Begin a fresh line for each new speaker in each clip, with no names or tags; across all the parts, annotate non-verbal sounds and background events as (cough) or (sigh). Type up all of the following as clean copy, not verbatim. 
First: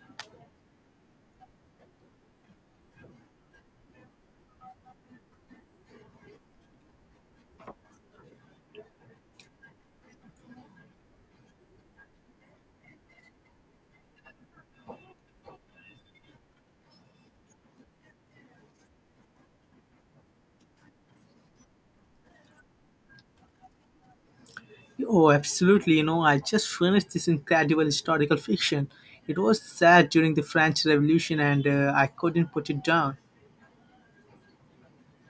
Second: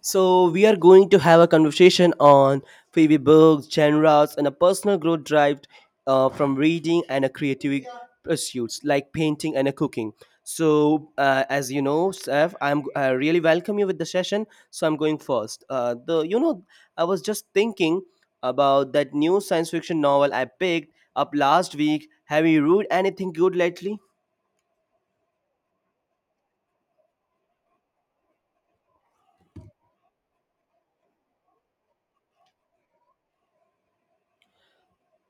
So, we are going to have a conversation on favorite books, genres, and a personal growth drive from reading and a creative pursuits like painting and a cooking. So, as you know, Steph, I really welcome you with the session. So, I'm going first. I was just thinking about that new science fiction novel I picked up last week. Have you read anything good lately?
Oh, absolutely. I just finished this incredible historical fiction. It was set during the French Revolution and I couldn't put it down.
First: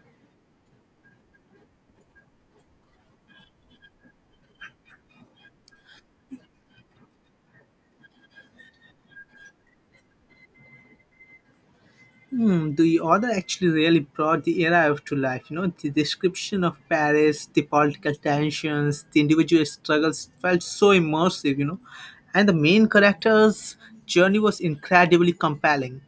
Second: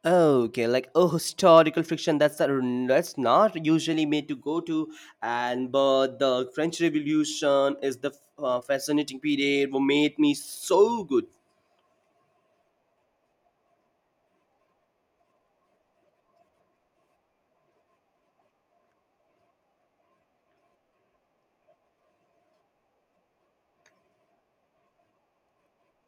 Okay, like oh, historical fiction. That's not usually made to go to, and but the French Revolution is the fascinating period what made me so good.
The author actually really brought the era to life. You know, the description of Paris, the political tensions, the individual struggles felt so immersive. And the main character's journey was incredibly compelling.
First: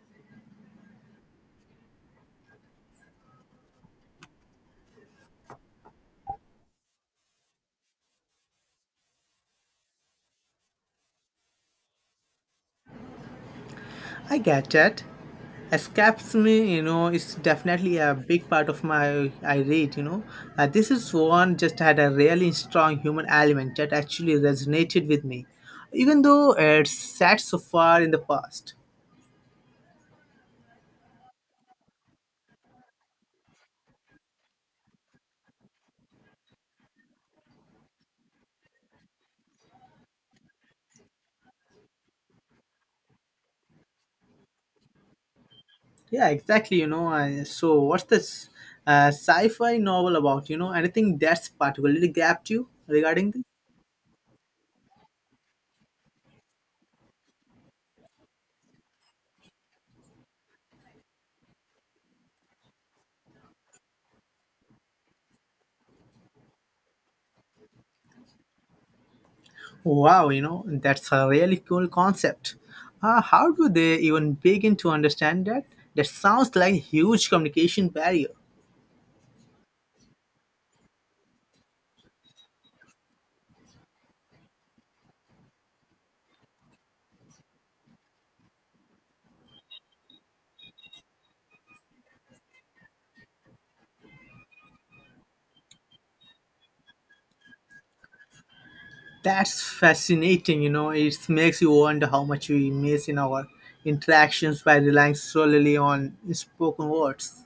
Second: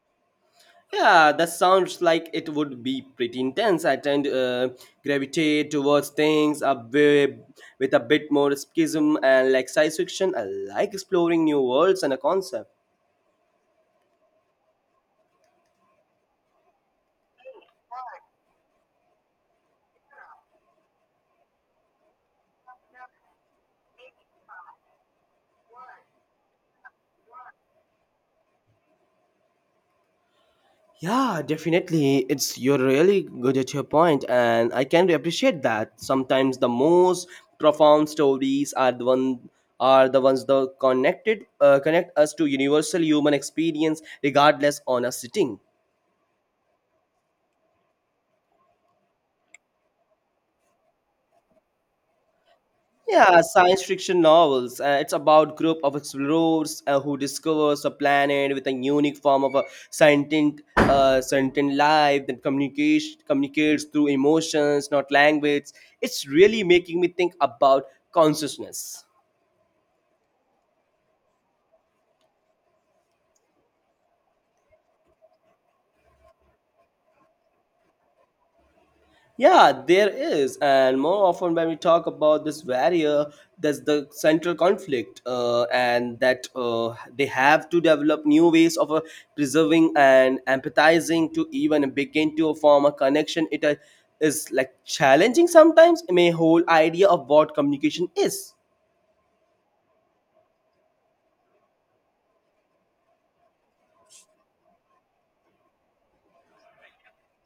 Yeah, that sounds like it would be pretty intense. I tend to gravitate towards things a bit, with a bit more escapism and like science fiction. I like exploring new worlds and a concept.
I get that. Escapism, you know, is definitely a big part of my I read. This is one just had a really strong human element that actually resonated with me, even though it's sat so far in the past.
Yeah, definitely. It's you're really good at your point, and I can appreciate that. Sometimes the most profound stories are the one are the ones that connected connect us to universal human experience, regardless on a sitting.
Yeah, exactly, you know. I, so, what's this sci fi novel about, you know? Anything that's particularly grabbed you regarding
Yeah,
this?
science fiction novels. It's about group of explorers who discovers a planet with a unique form of a sentient life that communicates through emotions, not language. It's really making me think about consciousness.
Wow, you know, that's a really cool concept. How do they even begin to understand that? That sounds like a huge communication barrier.
Yeah, there is, and more often when we talk about this barrier, that's the central conflict, and that they have to develop new ways of preserving and empathizing to even begin to form a connection. It is like challenging sometimes. I mean, whole idea of what communication is.
That's fascinating, you know, it makes you wonder how much we miss in our interactions by relying solely on spoken words.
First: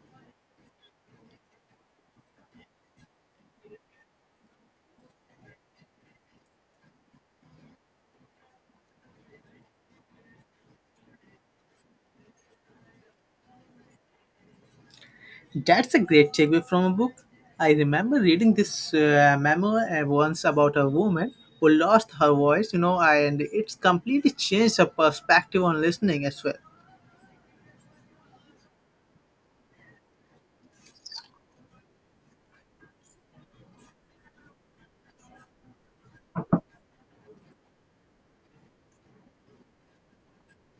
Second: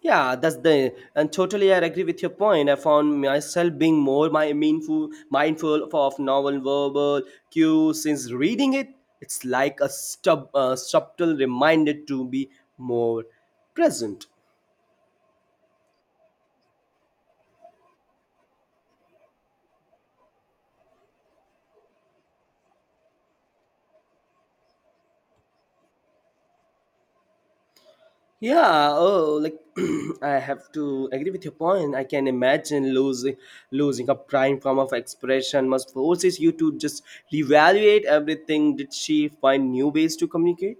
Yeah, that's the and totally I agree with your point. I found myself being more my mindful mindful of novel verbal cues since reading it. It's like a subtle reminder to be more present.
That's a great takeaway from a book. I remember reading this memoir once about a woman who lost her voice, you know, and it's completely changed her perspective on listening as well.
Yeah, oh, like (clears throat) I have to agree with your point. I can imagine losing a prime form of expression must forces you to just reevaluate everything. Did she find new ways to communicate?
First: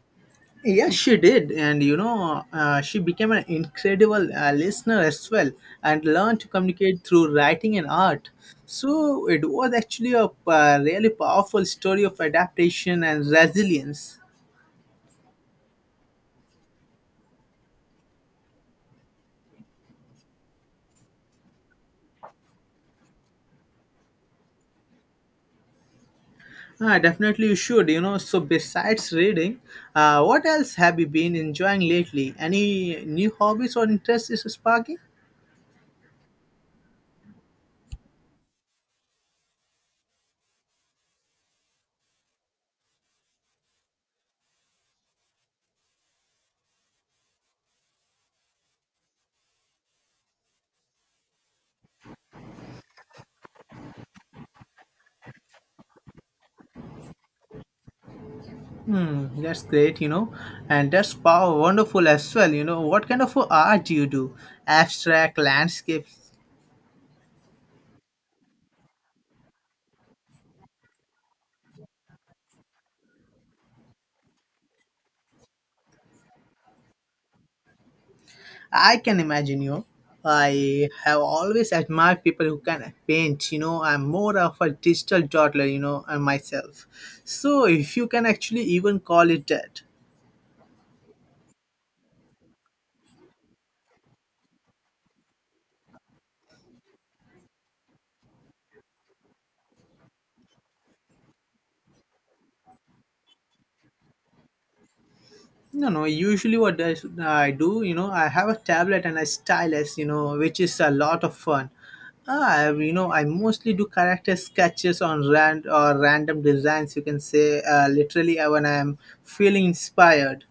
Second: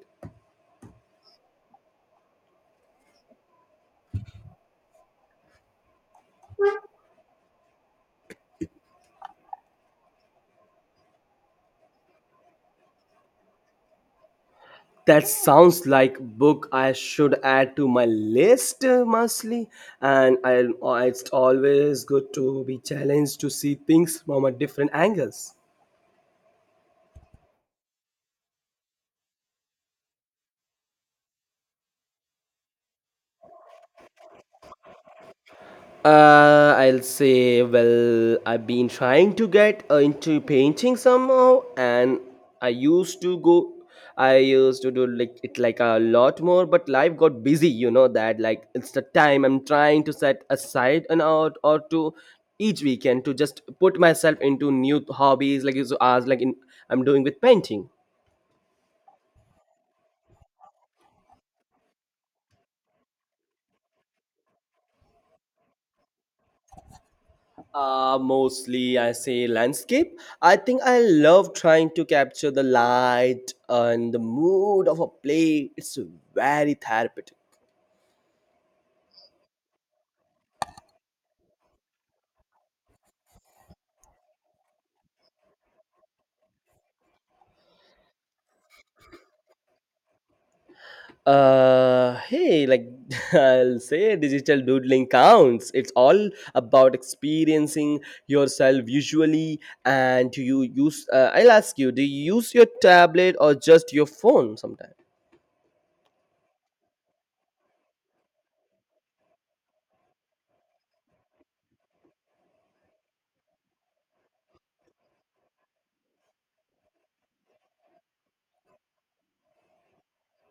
Yes, she did, and you know, she became an incredible listener as well, and learned to communicate through writing and art. So it was actually a really powerful story of adaptation and resilience.
That sounds like book I should add to my list, mostly. And I, it's always good to be challenged to see things from a different angles.
Ah, definitely, you should. You know, so besides reading, what else have you been enjoying lately? Any new hobbies or interests is sparking?
I'll say, well, I've been trying to get into painting somehow, and I used to go, I used to do like it like a lot more, but life got busy. You know that, like it's the time I'm trying to set aside an hour or two each weekend to just put myself into new hobbies, like you asked, I'm doing with painting.
That's great, you know, and that's power wonderful as well. You know, what kind of art do you do? Abstract landscapes.
Mostly I say landscape. I think I love trying to capture the light and the mood of a place. It's very therapeutic.
I can imagine you. I have always admired people who can paint. You know, I'm more of a digital toddler, you know, myself. So if you can actually even call it that.
Hey, like (laughs) I'll say digital doodling counts. It's all about experiencing yourself visually. And do you use, I'll ask you, do you use your tablet or just your phone sometimes?
No, no, usually I do, you know, I have a tablet and a stylus, you know, which is a lot of fun. Ah, you know, I mostly do character sketches on rand or random designs. You can say, literally, when I'm feeling inspired.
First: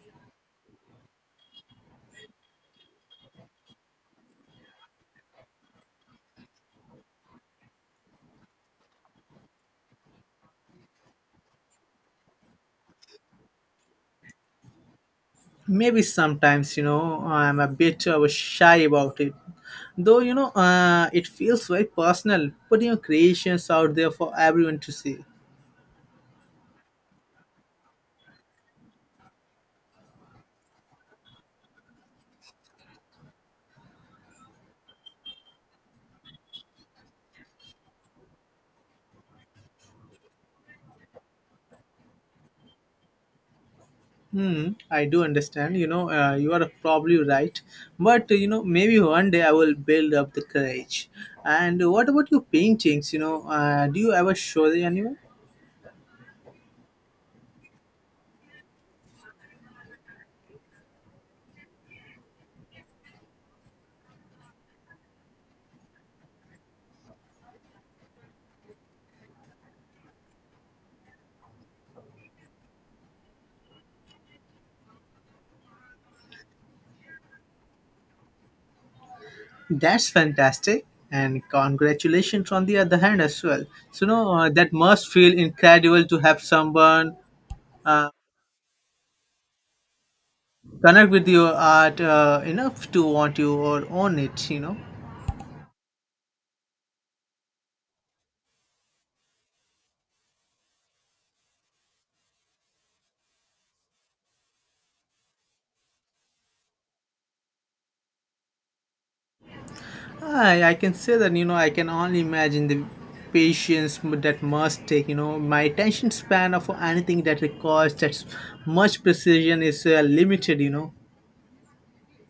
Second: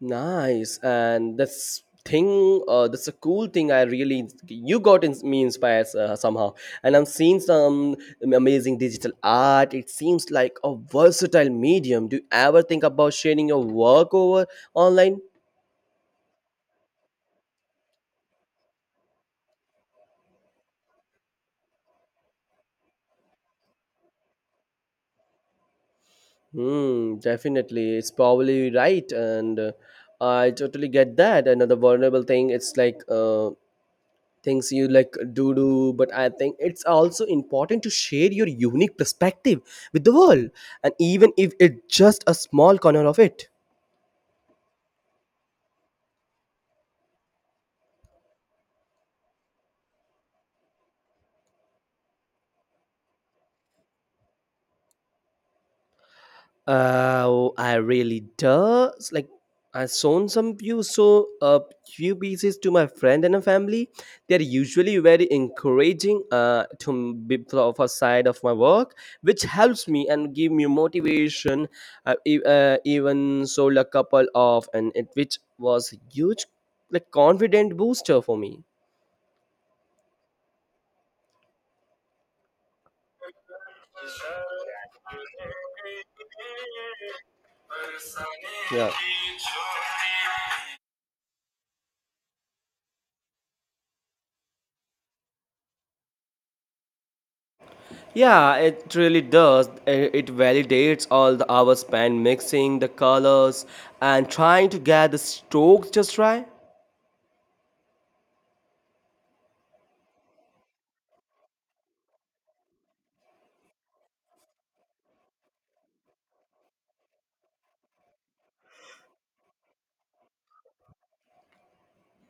Nice, and this thing. That's a cool thing. I really you got inspired somehow, and I'm seeing some amazing digital art. It seems like a versatile medium. Do you ever think about sharing your work over online?
Maybe sometimes, you know, I'm a bit shy about it, though, you know, it feels very personal putting your creations out there for everyone to see.
Hmm, definitely. It's probably right, and I totally get that. Another vulnerable thing. It's like Things you like do but I think it's also important to share your unique perspective with the world and even if it's just a small corner of it.
Hmm, I do understand, you know, you are probably right, but you know, maybe one day I will build up the courage. And what about your paintings? You know, do you ever show them anyone?
I really does. Like, I sold some few so a few pieces to my friend and a family. They are usually very encouraging. Be of a side of my work, which helps me and give me motivation. Even sold a couple of, and it which was huge, like confident booster for me.
That's fantastic and congratulations on the other hand as well. So no, that must feel incredible to have someone uh,
Yeah.
connect with your art enough to want you or own it, you know.
Yeah, it really does. It validates all the hours spent mixing the colors and trying to get the strokes just right.
I can say that, you know, I can only imagine the that must take. You know, my attention span of anything that requires that much precision is limited, you know.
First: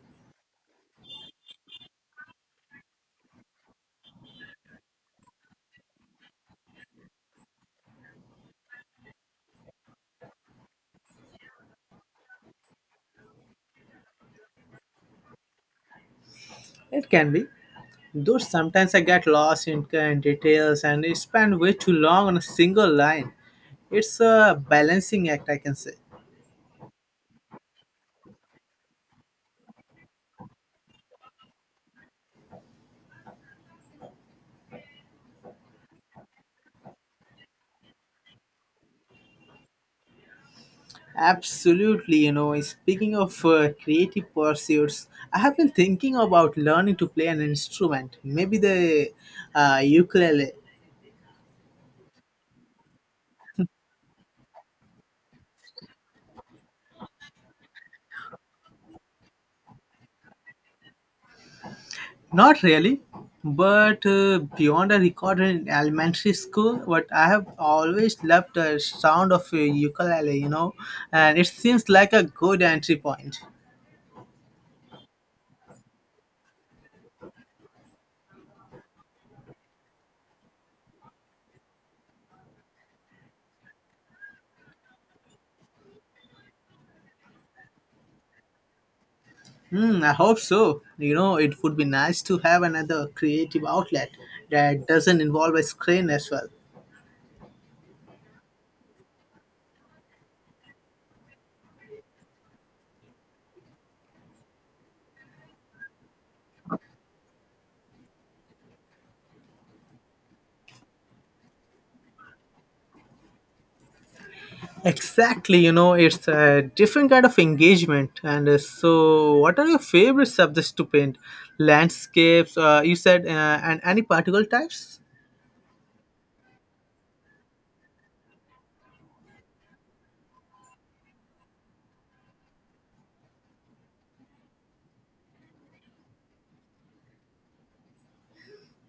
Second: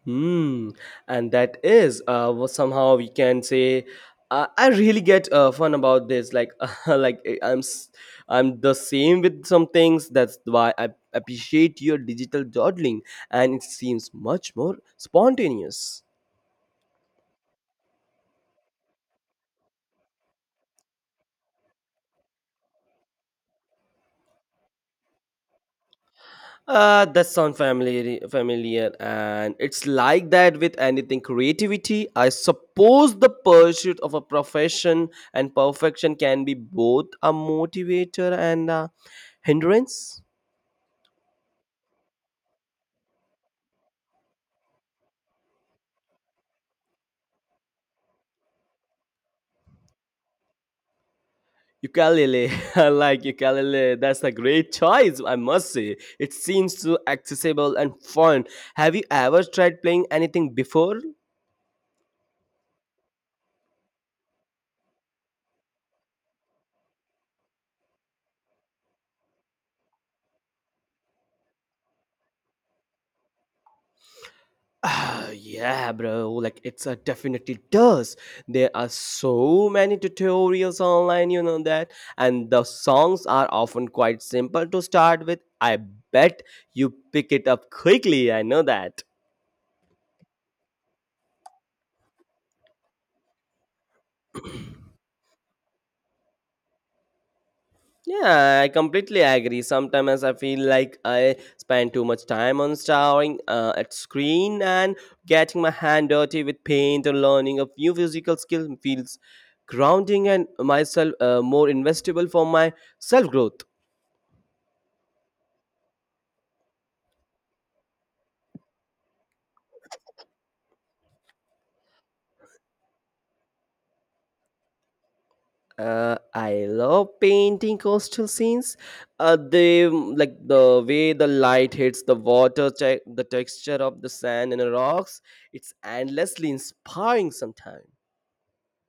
Hmm, and that is what somehow we can say. I really get fun about this. Like, (laughs) uh, like I- I'm, s- I'm the same with some things. That's why I appreciate your digital dawdling, and it seems much more spontaneous.
It can be, though sometimes I get lost in details and I spend way too long on a single line. It's a balancing act, I can say.
That sounds familiar, and it's like that with anything creativity. I suppose the pursuit of a profession and perfection can be both a motivator and a hindrance.
Absolutely, you know, speaking of creative pursuits, I have been thinking about learning to play an instrument, maybe the ukulele.
Ukulele, (laughs) I like ukulele. That's a great choice, I must say. It seems so accessible and fun. Have you ever tried playing anything before?
Not really, but beyond a record in elementary school, but I have always loved the sound of a ukulele, you know, and it seems like a good entry point.
(sighs) Ah, yeah, bro. Like it's a definitely does. There are so many tutorials online, you know that, and the songs are often quite simple to start with. I bet you pick it up quickly. I know that.
Hmm, I hope so. You know, it would be nice to have another creative outlet that doesn't involve a screen as well.
Yeah, I completely agree. Sometimes I feel like I spend too much time on staring at screen and getting my hand dirty with paint or learning a few physical skill feels grounding and myself more investable for my self growth.
Exactly, you know, it's a different kind of engagement. And so, what are your favorite subjects to paint? Landscapes, you said, and any particle types?
I love painting coastal scenes. Like the way the light hits the water, the texture of the sand and the rocks. It's endlessly inspiring sometimes.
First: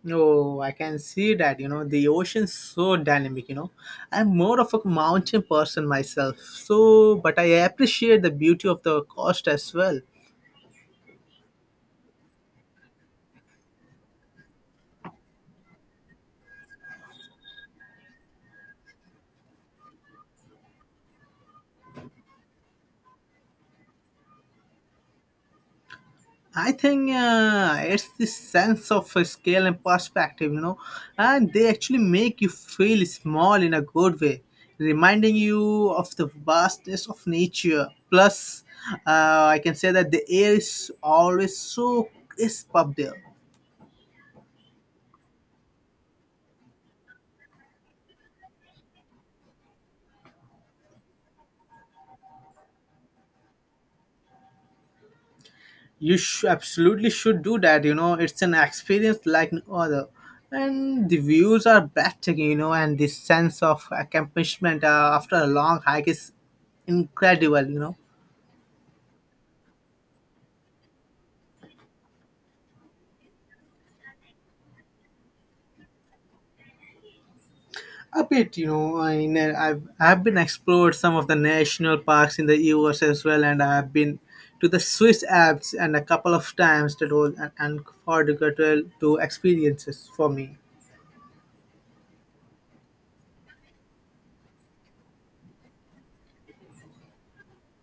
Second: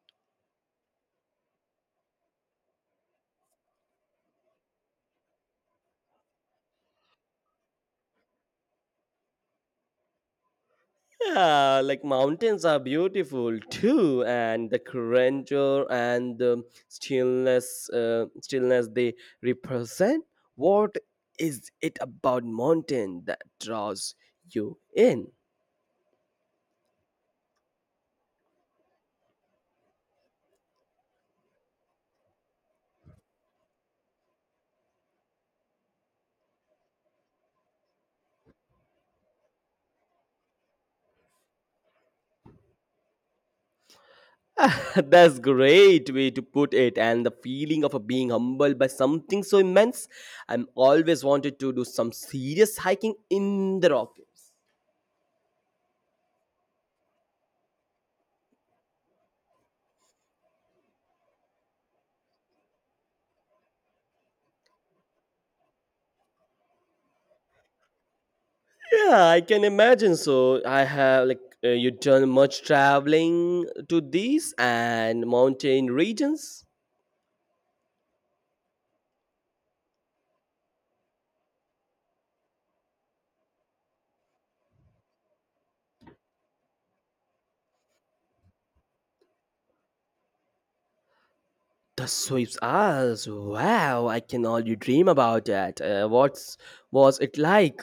No, I can see that, you know, the ocean's so dynamic, you know. I'm more of a mountain person myself, so, but I appreciate the beauty of the coast as well.
Yeah, like mountains are beautiful too, and the grandeur and the stillness they represent. What is it about mountain that draws you in?
I think it's this sense of scale and perspective, you know, and they actually make you feel small in a good way, reminding you of the vastness of nature. Plus, I can say that the air is always so crisp up there.
Ah, (laughs) That's great way to put it, and the feeling of being humbled by something so immense. I'm always wanted to do some serious hiking in the Rockies.
Absolutely should do that, you know, it's an experience like no other. And the views are breathtaking, you know, and the sense of accomplishment after a long hike is incredible, you know.
Yeah, I can imagine. So I have you done much traveling to these and mountain regions.
A bit, you know, I've been explored some of the national parks in the US as well, and I've been to the Swiss Alps and a couple of times that was an unforgettable to experiences for me.
The Swiss Alps. Wow, I can only dream about that. What's was it like?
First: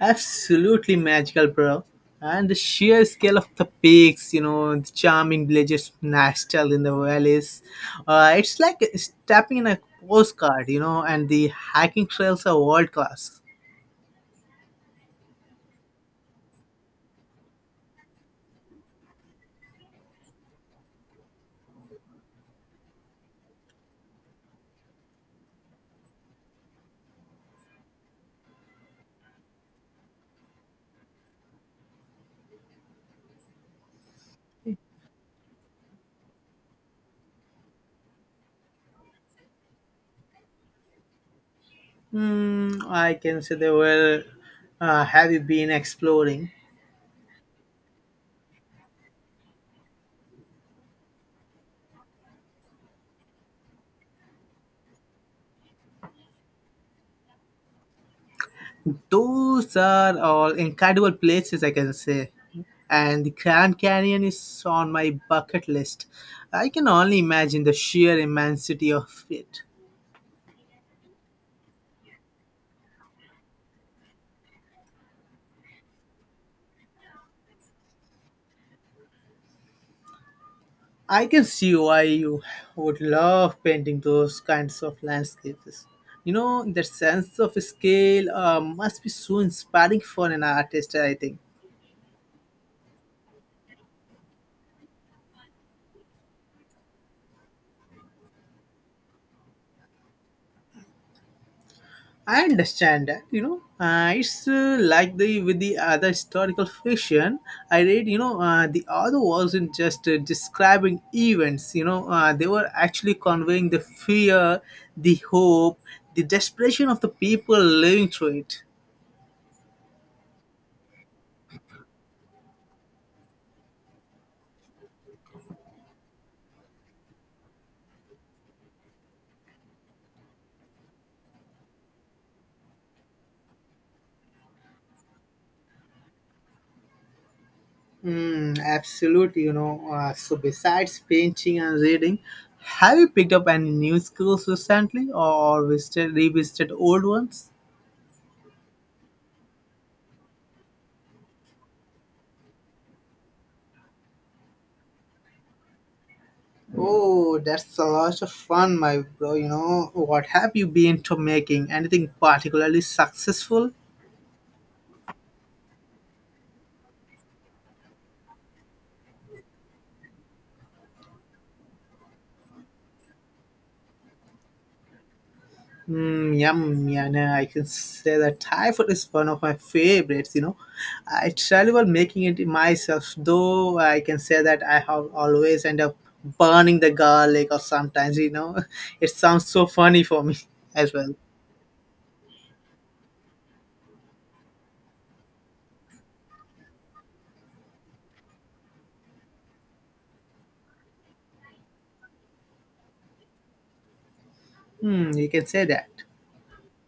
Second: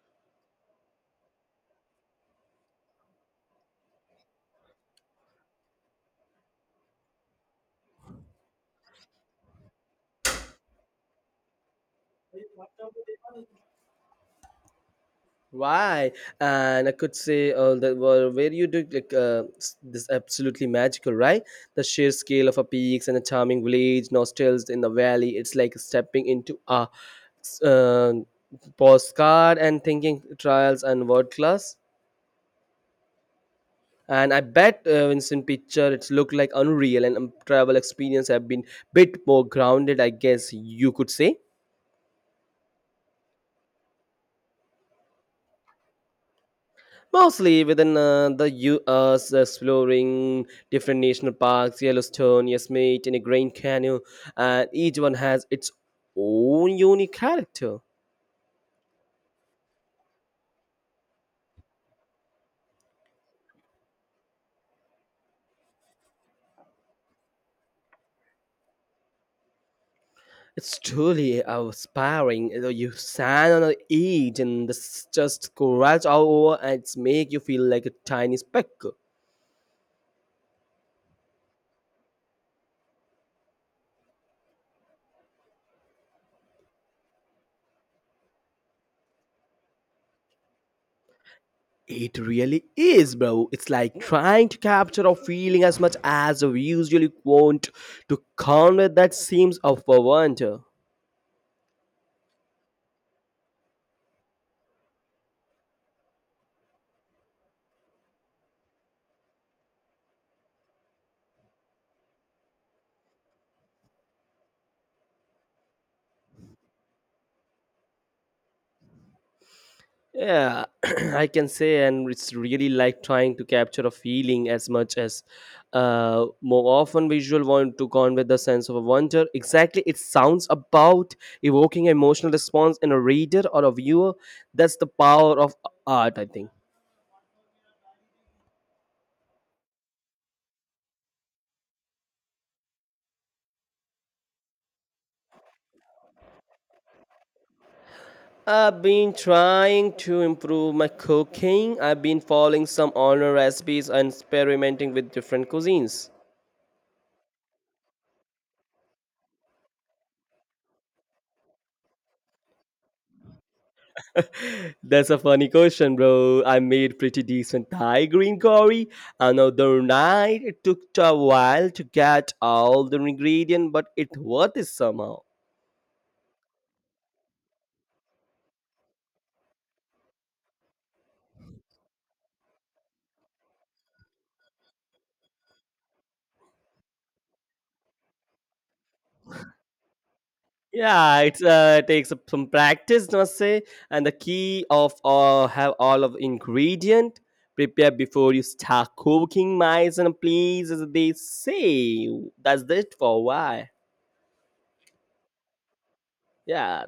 Absolutely magical, bro. And the sheer scale of the peaks, you know, the charming villages nestled in the valleys. It's like stepping in a postcard, you know, and the hiking trails are world class.
Why? And I could say that were where you do this absolutely magical, right? The sheer scale of a peaks and a charming village, nostals in the valley. It's like stepping into a s- uh, postcard and thinking trials and world class. And I bet Vincent picture it's looked like unreal and travel experience have been bit more grounded, I guess you could say.
Hmm, I can say they were. Have you been exploring?
Mostly within the U.S., exploring different national parks, Yellowstone, Yosemite, and Grand Canyon, and each one has its own unique character.
Those are all incredible places, I can say. And the Grand Canyon is on my bucket list. I can only imagine the sheer immensity of it.
It's truly inspiring. You know, you stand on the edge and this just scratch all over, and it's make you feel like a tiny speck.
I can see why you would love painting those kinds of landscapes. You know, the sense of scale must be so inspiring for an artist, I think.
It really is, bro. It's like trying to capture a feeling as much as we usually want to convey that seems of a wonder.
I understand that, you know. It's Like the with the other historical fiction I read. You know, the author wasn't just describing events. You know, they were actually conveying the fear, the hope, the desperation of the people living through it.
Yeah, (clears throat) I can say, and it's really like trying to capture a feeling as much as more often visual want to convey the sense of a wonder. Exactly, it sounds about evoking emotional response in a reader or a viewer. That's the power of art, I think.
Mm, absolutely, you know. So besides painting and reading, have you picked up any new skills recently, or visited revisited old ones?
I've been trying to improve my cooking. I've been following some online recipes and experimenting with different cuisines.
Oh, that's a lot of fun, my bro. You know, what have you been to making? Anything particularly successful?
That's a funny question, bro. I made pretty decent Thai green curry another night. It took a while to get all the ingredient, but it worth it somehow.
Mm, yum, yeah, nah, I can say that Thai food is one of my favorites. You know, I travel making it myself, though I can say that I have always end up burning the garlic or sometimes, you know, (laughs) it sounds so funny for me (laughs) as well.
Yeah, it's takes up some practice, must say. And the key of have all of ingredient prepare before you start cooking, mice and please, as they say. That's it for why.
Hmm, you can say that.
Yeah,